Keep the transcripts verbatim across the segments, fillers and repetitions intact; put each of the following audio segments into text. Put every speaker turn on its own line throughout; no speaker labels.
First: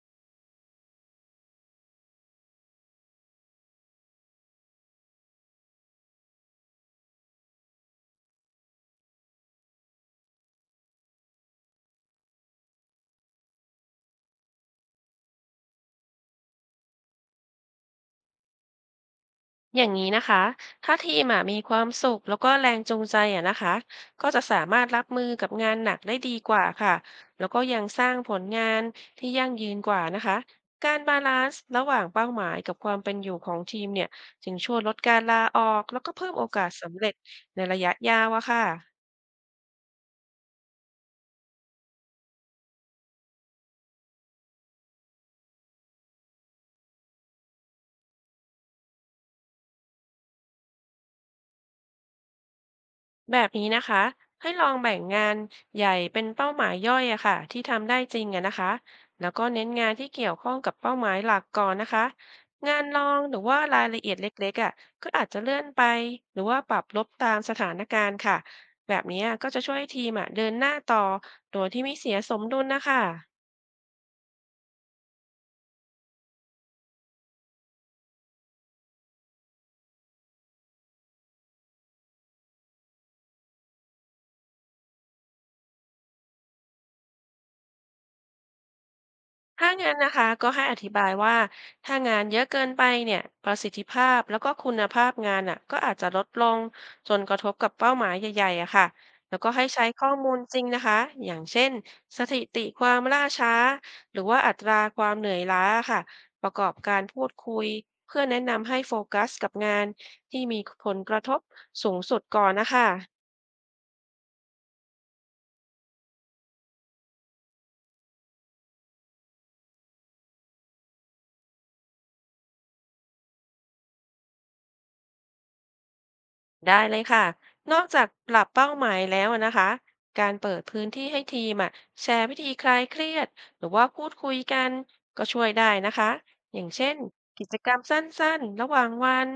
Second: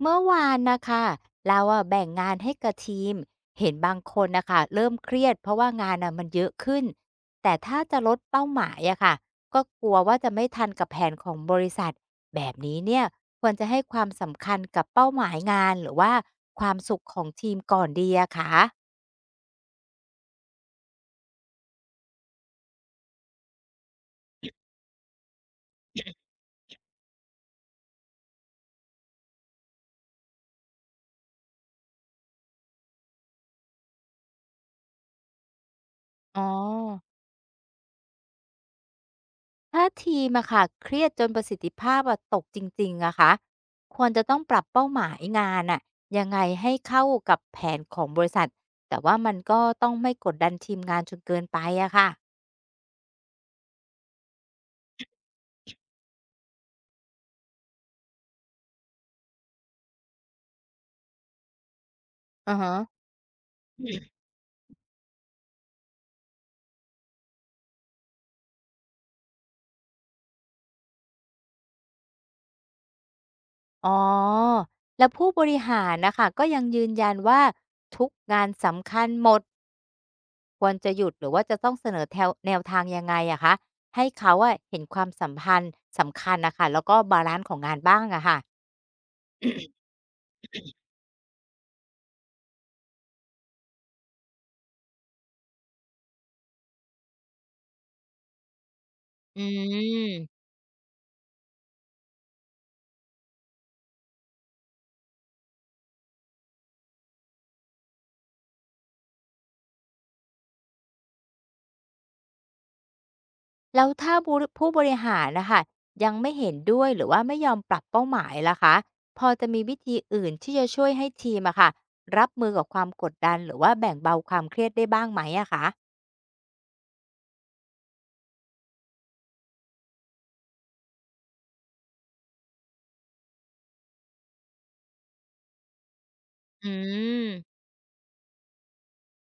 เมื่อวานนะคะเราอะแบ่งงานให้กับทีมเห็นบางคนนะคะเริ่มเครียดเพราะว่างานอะมันเยอะขึ้นแต่ถ้าจะลดเป้าหมายอะค่ะก็กลัวว่าจะไม่ทันกับแผนของบริษัทแบบนี้เนี่ยควรจะให้ความสำคัญกับเป้าหมายงานหรือว่าความสุขของทีมก่อนดีอะค่ะ
อย่างนี้นะคะ ถ้าทีมอะมีความสุขแล้วก็แรงจูงใจอะนะคะ ก็จะสามารถรับมือกับงานหนักได้ดีกว่าค่ะ แล้วก็ยังสร้างผลงานที่ยั่งยืนกว่านะคะ การบาลานซ์ระหว่างเป้าหมายกับความเป็นอยู่ของทีมเนี่ยจึงช่วยลดการลาออกแล้วก็เพิ่ม
อ๋อ
โอกาสสำเร็จในระยะยาวอะค่ะ
ถ้าทีมอะค่ะเครียดจนประสิทธิภาพอะตกจริงๆอะคะควรจะต้องปรับเป้าหมายงานอะยังไงให้เข้ากับแผนของบริษัทแต่ว่ามันก็ต้องไม่กดดันทีมงานจนเกินไปอะค่ะ
แบบนี้นะคะให้ลองแบ่งงานใหญ่เป็นเป้าหมายย่อยอะค่ะที่ทำได้จริงอะนะคะแล้วก็เน้นงานที่เกี่ยวข้องกับเป้าหมายหลักก่อนนะคะ
อือฮะ
งานรองหรือว่ารายละเอียดเล็กๆอะก็อาจจะเลื่อนไปหรือว่าปรับลดตามสถานการณ์ค่ะแบบนี้ก็จะช่วยให้ทีมอะเดินหน้าต่อโดยที่ไม่เสียสมดุลนะคะ
อ๋อแล้วผู้บริหารนะค่ะก็ยังยืนยันว่าทุกงานสำคัญหมดควรจะหยุดหรือว่าจะต้องเสนอแถวแนวทางยังไงอะคะให้เขาอะเห็นความสัมพันธ์สำคัญนะคะแล้วก็บาลันซ์ของงานบ้างอะค่ะ
ถ้างั้นนะคะก็ให้อธิบายว่าถ้างานเยอะเกินไปเนี่ยประสิทธิภาพแล้วก็คุณภาพงานอ่ะก็อาจจะลดลงจนกระทบกับเป้าหมายใหญ่ๆอะค่ะแล้ว
อื
ก็ให้ใช้ข้อมูล
ม
จริงนะคะอย่างเช่นสถิติความล่าช้าหรือว่าอัตราความเหนื่อยล้าค่ะประกอบการพูดคุยเพื่อแนะนำให้โฟกัสกับงานที่มีผลกระทบสูงสุดก่อนนะคะ
แล้วถ้าบูรผู้บริหารนะคะยังไม่เห็นด้วยหรือว่าไม่ยอมปรับเป้าหมายล่ะคะพอจะมีวิธีอื่นที่จะช่วยให้ทีมอะค่ะรับมือกับความกดดันหรือว่าแบ่งเบาความเครียดได้บ้างไหมอะคะ
ได้เลยค่ะนอกจากปรับเป้าหมายแล้วอะนะคะ การเปิดพื้นที่ให้ทีมอะแชร์วิธีคลายเครียดหรือว่าพูดคุยกันก็ช่วยได้นะคะ อย่าง
อื
เช่นกิจ
ม
กรรมสั้นๆระหว่างวัน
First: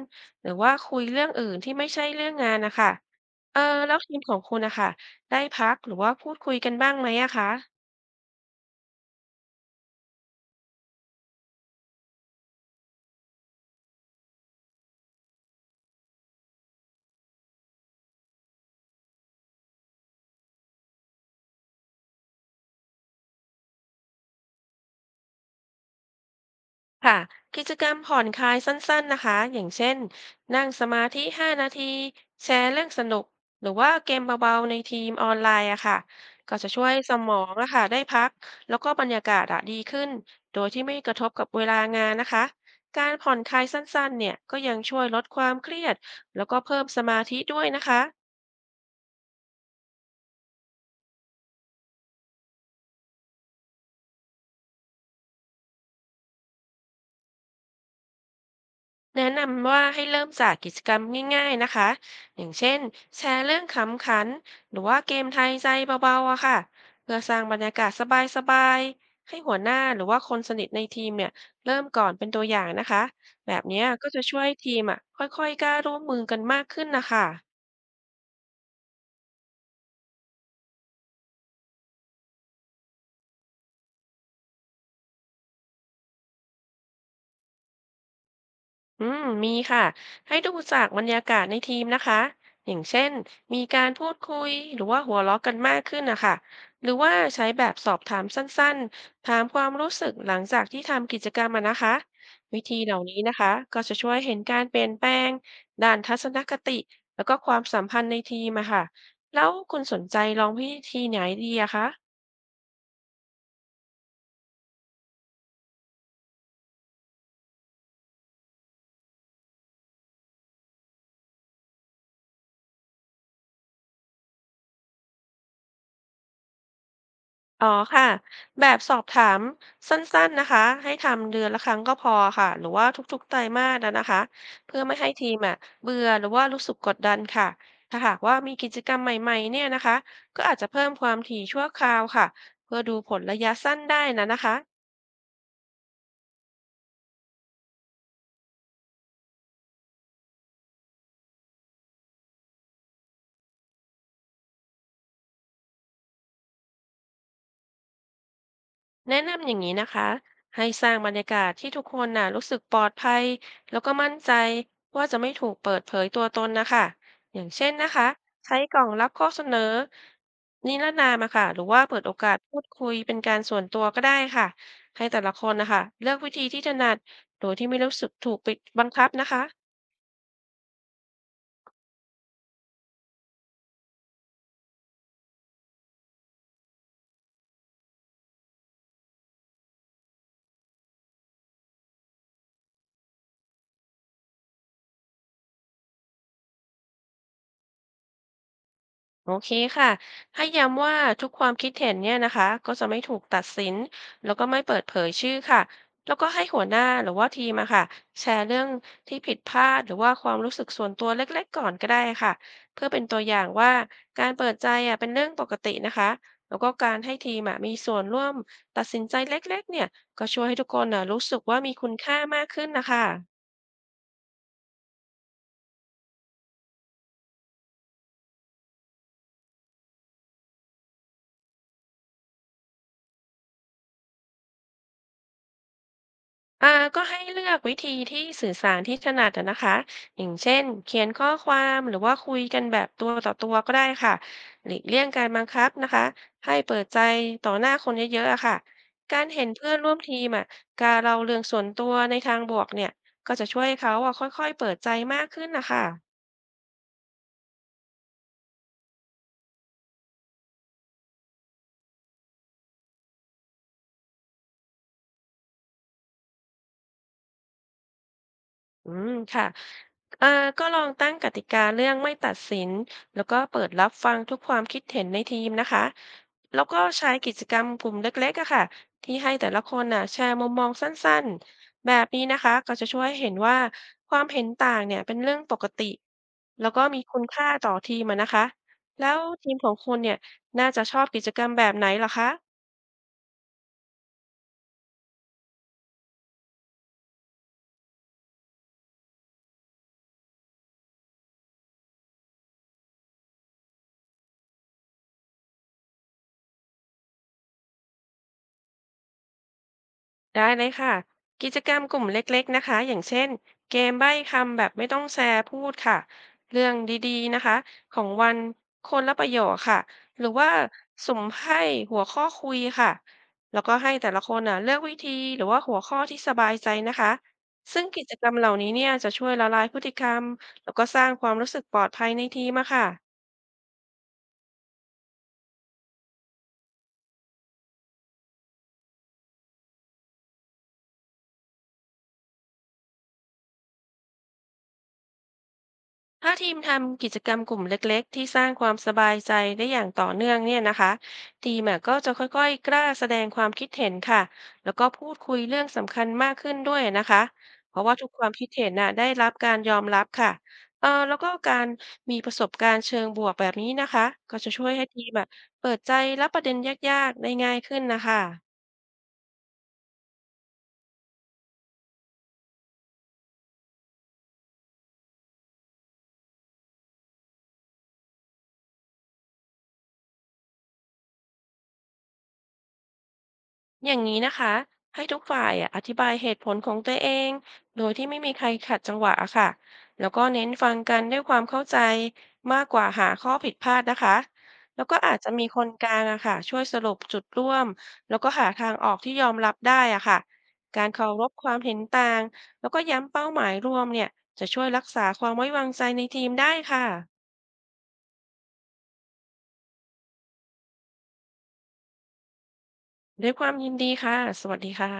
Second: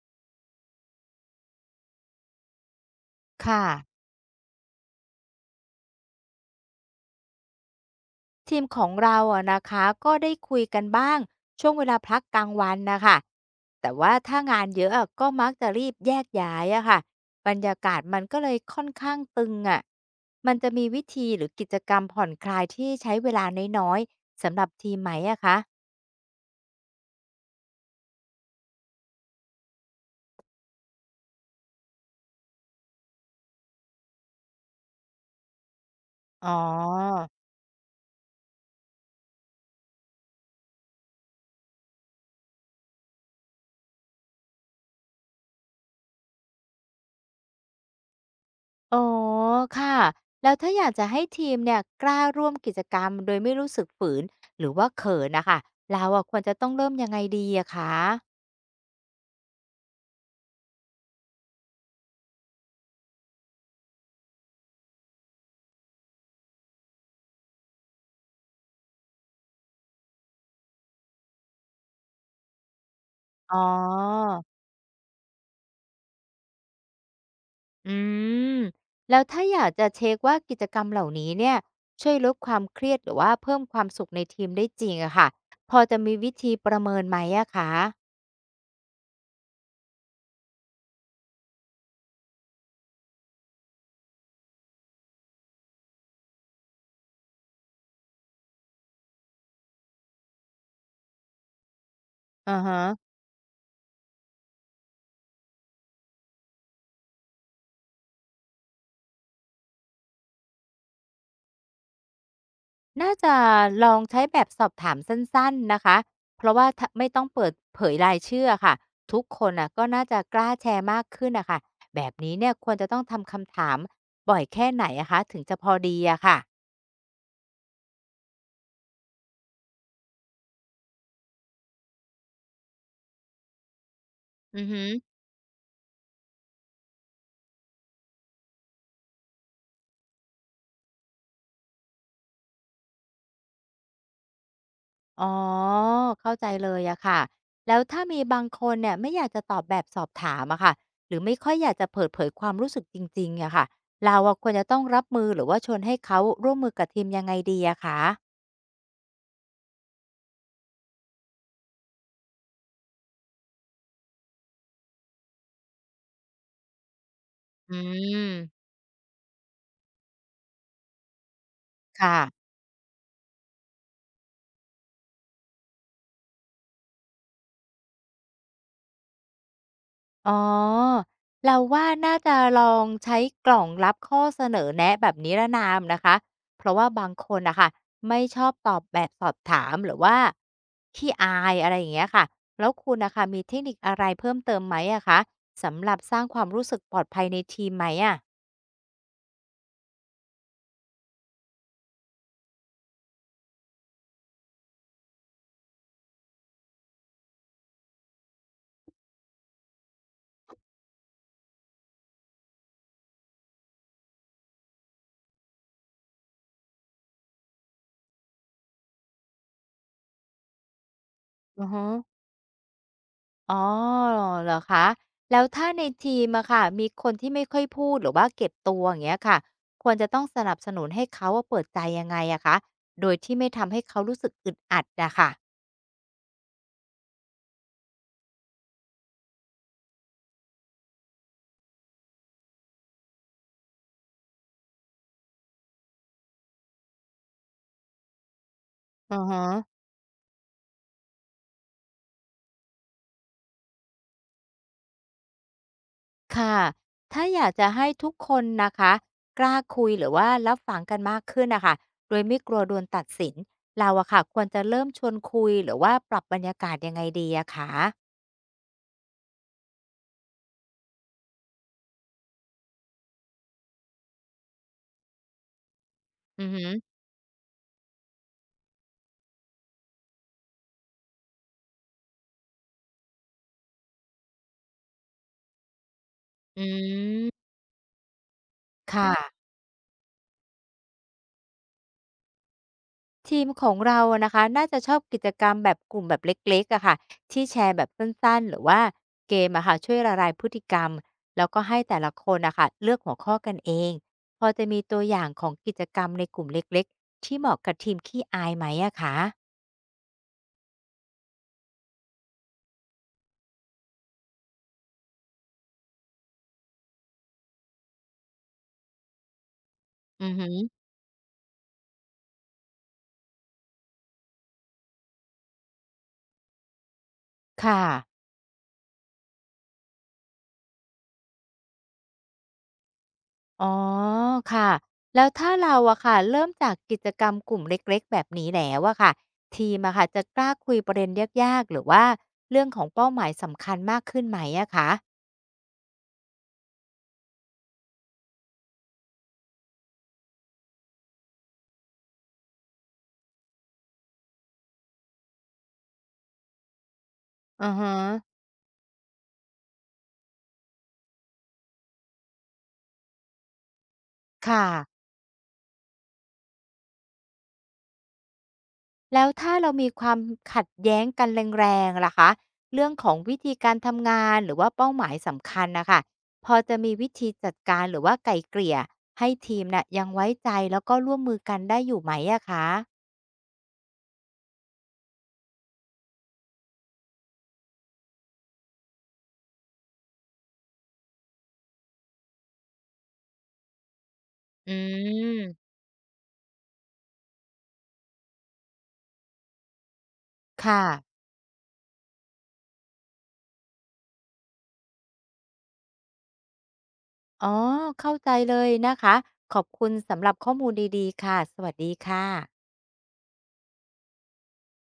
หรือว่าคุยเรื่องอื่นที่ไม่ใช่เรื่องงานนะคะเออ
ค่ะ
แล้วทีมของคุณนะคะได้พักหรือว่าพูดคุยกันบ้างไหมอะคะ
ทีมของเราอะนะคะก็ได้คุยกันบ้างช่วงเวลาพักกลางวันนะคะแต่ว่าถ้างานเยอะอะก็มักจะรีบแยกย้ายอะค่ะบรรยากาศมันก็เลยค่อนข้างตึงอะมันจะมีวิธีหรือกิจกรรมผ่อนคลายที่ใช้เวลาน้อยๆสำหรับทีมไหมอะคะ
ค่ะกิจกรรมผ่อนคลายสั้นๆนะคะอย่างเช่นนั่งสมาธิ ห้า นาทีแชร์เรื่องสนุกหรือว่าเกมเบาๆในทีมออนไลน์อะค่ะ
อ๋อ
ก็จะช่วยสมองอะค่ะได้พักแล้วก็บรรยากาศอะดีขึ้นโดยที่ไม่กระทบกับเวลางานนะคะการผ่อนคลายสั้นๆเนี่ยก็ยังช่วยลดความเครียดแล้วก็เพิ่มสมาธิด้วยนะคะ
อ๋อค่ะแล้วถ้าอยากจะให้ทีมเนี่ยกล้าร่วมกิจกรรมโดยไม่รู้สึกฝืนหรือว่าเขินนะคะเราอะควรจะต้องเริ่มยังไงดีอะคะ
แนะนำว่าให้เริ่มจากกิจกรรมง่ายๆนะคะอย่างเช่นแชร์เรื่องขำขันหรือว่าเกมทายใจเบาๆอะค่ะเพื่อสร้างบรรยากาศสบายๆให้หัวหน้าหรือว่าคนสนิทในทีมเนี่ยเริ่มก่อนเป็นตัวอย่างนะคะแบ
อ๋อ
บเนี้ยก็จะช่วยให้ทีมอะค่อยๆกล้าร่วมมือกันมากขึ้นนะคะ
อืมแล้วถ้าอยากจะเช็คว่ากิจกรรมเหล่านี้เนี่ยช่วยลดความเครียดหรือว่าเพิ่มความสุขในทีมได้จริงอะค่ะพอจะมีวิธีประเมินไหมอะคะ
อืมมีค่ะให้ดูจากบรรยากาศในทีมนะคะอย่างเช่นมีการพูดคุยหรือว่าหัวเราะกันมากขึ้นนะคะหรือว่าใช้แบบสอบถามสั้นๆถามความรู้สึกหลังจากที่ทำกิจกรรมอะนะคะ
อื
วิ
อ
ธี
ฮะ
เหล่านี้นะคะก็จะช่วยเห็นการเปลี่ยนแปลงด้านทัศนคติแล้วก็ความสัมพันธ์ในทีมอะค่ะแล้วคุณสนใจลองวิธีไหนดีอะคะ
น่าจะลองใช้แบบสอบถามสั้นๆนะคะเพราะว่าถ้าไม่ต้องเปิดเผยรายชื่ออะค่ะทุกคนน่ะก็น่าจะกล้าแชร์มากขึ้นนะค่ะแบบนี้เนี่ยควรจะต้องทำคำถามบ่อยแค่ไหนอะคะถึงจะพอดีอะค่ะ
อ๋อค่ะแบบสอบถามสั้นๆนะคะให้ทำเดือนละครั้งก็พอค่ะหรือว่าทุกๆไตรมาสนะนะคะ
อือ
เพื่อ
ฮึ
ไม่ให้ทีมอะเบื่อหรือว่ารู้สึกกดดันค่ะถ้าหากว่ามีกิจกรรมใหม่ๆเนี่ยนะคะก็อาจจะเพิ่มความถี่ชั่วคราวค่ะเพื่อดูผลระยะสั้นได้นะนะคะ
อ๋อเข้าใจเลยอะค่ะแล้วถ้ามีบางคนเนี่ยไม่อยากจะตอบแบบสอบถามอะค่ะหรือไม่ค่อยอยากจะเปิดเผยความรู้สึกจริงๆอะค่ะเราอะควรจะต้องรับมือหรือว่าชวนให้เขาร่วมมือกับทีมยังไงดีอะคะ
แนะนำอย่างนี้นะคะให้สร้างบรรยากาศที่ทุกคนน่ะรู้สึกปลอดภัยแล้วก็มั่นใจว่าจะไม่ถูกเปิดเผยตัวตนนะคะอย่างเช่น
อื
นะคะใช้
ม
กล่องรับข้อเสนอนิรนามอะค่ะหรือว่าเปิดโอ
ค่ะ
กาสพูดคุยเป็นการส่วนตัวก็ได้ค่ะให้แต่ละคนนะคะเลือกวิธีที่ถนัดโดยที่ไม่รู้สึกถูกปิดบังคับนะคะ
อ๋อเราว่าน่าจะลองใช้กล่องรับข้อเสนอแนะแบบนิรนามนะคะเพราะว่าบางคนนะคะไม่ชอบตอบแบบสอบถามหรือว่าขี้อายอะไรอย่างเงี้ยค่ะแล้วคุณนะคะมีเทคนิคอะไรเพิ่มเติมไหมอะคะสำหรับสร้างความรู้สึกปลอดภัยในทีมไหมอะ
โอเคค่ะ ให้ย้ำว่าทุกความคิดเห็นเนี่ยนะคะก็จะไม่ถูกตัดสินแล้วก็ไม่เปิดเผยชื่อค่ะแล้วก็ให้หัวหน้าหรือว่าทีมอะค่ะแชร์เรื่องที่ผิดพลาดหรือว่าความรู้สึกส่วนตัวเล็กๆก่อนก็ได้ค่ะเพื่อเป็นตัวอย่างว่าการเปิดใจอะเป็นเรื่องปกตินะคะแล้วก็การให้ทีมอะมีส่วนร่วมตัดสินใจเล็กๆเนี่ยก็ช่วยให้ทุกคนอะรู้สึกว่า
อือ
มี
ฮึ
คุณค่ามากขึ้นนะคะ
อ๋อเหรอคะแล้วถ้าในทีมอะค่ะมีคนที่ไม่ค่อยพูดหรือว่าเก็บตัวอย่างเงี้ยค่ะควรจะต้องสนับสนุนให้เขาว่าเปิดใจยังไงอะคะโดยที่ไม่ทำให้เขารู้สึกอึดอัดนะคะ
อ่าก็ให้เลือกวิธีที่สื่อสารที่ถนัดอะนะคะอย่างเช่นเขียนข้อความหรือว่าคุยกันแบบตัวต่อตัวก็ได้ค่ะหลีกเลี่ยงการบังคับนะคะให้เปิดใจต่อหน้าคนเยอะๆอะค่ะ
อื
กา
อ
ร
ฮึ
เห็นเพื่อนร่วมทีมอะการเราเรื่องส่วนตัวในทางบวกเนี่ยก็จะช่วยให้เขาอะค่อยๆเปิดใจมากขึ้นนะคะ
ค่ะถ้าอยากจะให้ทุกคนนะคะกล้าคุยหรือว่ารับฟังกันมากขึ้นนะค่ะโดยไม่กลัวโดนตัดสินเราอะค่ะควรจะเริ่มชวนคุยหรือว่าปรับบรรยากาศยังไงดีอะคะ
อืมค่ะเอ่อก็ลองตั้งกติกาเรื่องไม่ตัดสินแล้วก็เปิดรับฟังทุกความคิดเห็นในทีมนะคะ
อือ
แล้ว
ฮึ
ก็ใช้กิจกรรมกลุ่มเล็กๆอะค่ะที่ให้แต่ละคนน่ะแชร์มุมมองสั้นๆ แบบนี้นะคะก็จะช่วยให้เห็นว่าความเห็นต่างเนี่ยเป็นเรื่องปกติ
อื
แล้วก็มีคุณ
ม
ค่าต่อทีมอะนะคะแล้
ค่ะ
วทีมของคุณเนี่ยน่าจะชอบกิจกรรมแบบไหนหรอคะ
ทีมของเราอะนะคะน่าจะชอบกิจกรรมแบบกลุ่มแบบเล็กๆอะค่ะที่แชร์แบบสั้นๆหรือว่าเกมอะค่ะช่วยละลายพฤติกรรมแล้วก็ให้แต่ละคนอะค่ะเลือกหัวข้อกันเองพอจะมีตัวอย่างของกิจกรรมในกลุ่มเล็กๆที่เหมาะกับทีมขี้อายไหมอะคะ
ได้เลยค่ะกิจกรรมกลุ่มเล็กๆนะคะอย่างเช่นเกมใบ้คำแบบไม่ต้องแชร์พูดค่ะเรื่องดีๆนะคะของวันคนละประโยคค่ะห
อื
รือ
อ
ว่า
หืึ
สุ่มไพ่หัวข้อคุยค่ะแล้วก็ให้แต่ละคนอ่ะเลือกวิธีหรือว่าหัวข้อที่สบายใจนะคะซึ่
ค่ะ
งกิจกรรมเหล่านี้เนี่ยจะช่วยละลายพฤติกรรมแล้วก็สร้างความรู้สึกปลอดภัยในทีมอะค่ะ
อ๋อค่ะแล้วถ้าเราอะค่ะเริ่มจากกิจกรรมกลุ่มเล็กๆแบบนี้แล้วอะค่ะทีมอะค่ะจะกล้าคุยประเด็นยากๆหรือว่าเรื่องของเป้าหมายสำคัญมากขึ้นไหมอะคะ
ถ้าทีมทำกิจกรรมกลุ่มเล็กๆที่สร้างความสบายใจได้อย่างต่อเนื่องเนี่ยนะคะทีมอะก็จะค่อยๆกล้าแสดงความคิดเห็นค่ะแล้วก็พูดคุยเรื่องสำคัญมากขึ้นด้วยนะคะ
อ
เพ
อฮ
ราะว่าทุกความ
ะ
คิดเห็นน่ะได้รับการยอมรับค่ะเออแล้วก็การมีประสบการณ์เชิงบวกแบบนี้นะคะก็จะช่
ค่ะ
วยให้ทีมอะเปิดใจรับประเด็นยากๆได้ง่ายขึ้นนะคะ
แล้วถ้าเรามีความขัดแย้งกันแรงๆล่ะคะเรื่องของวิธีการทำงานหรือว่าเป้าหมายสำคัญนะคะพอจะมีวิธีจัดการหรือว่าไกล่เกลี่ยให้ทีมน่ะยังไว้ใจแล้วก็ร่วมมือกันได้อยู่ไหมอะคะ
อย่างนี้นะคะให้ทุกฝ่ายอะอธิบายเหตุผลของตัวเองโดยที่ไม่มีใครขัดจังหวะอะค่ะแล้วก็เน้นฟังกันด้วยความเข้าใจมากกว่าหาข้อผิดพลาดนะคะ
อื
แล้วก็อาจจะมีค
ม
นกลางอะค่ะช่วยสรุปจุดร่วมแล้วก็หาทางออกที่ยอมรับได้อะค่ะ
ค
การเคา
่ะ
รพความเห็นต่างแล้วก็ย้ำเป้าหมายร่วมเนี่ยจะช่วยรักษาความไว้วางใจในทีมได้ค่ะ
อ๋อเข้าใจเลยนะคะ ขอบคุณสำหรับข้อมูลดีๆ ค่ะ สวัสดีค่ะ
ด้วยความยินดีค่ะสวัสดีค่ะ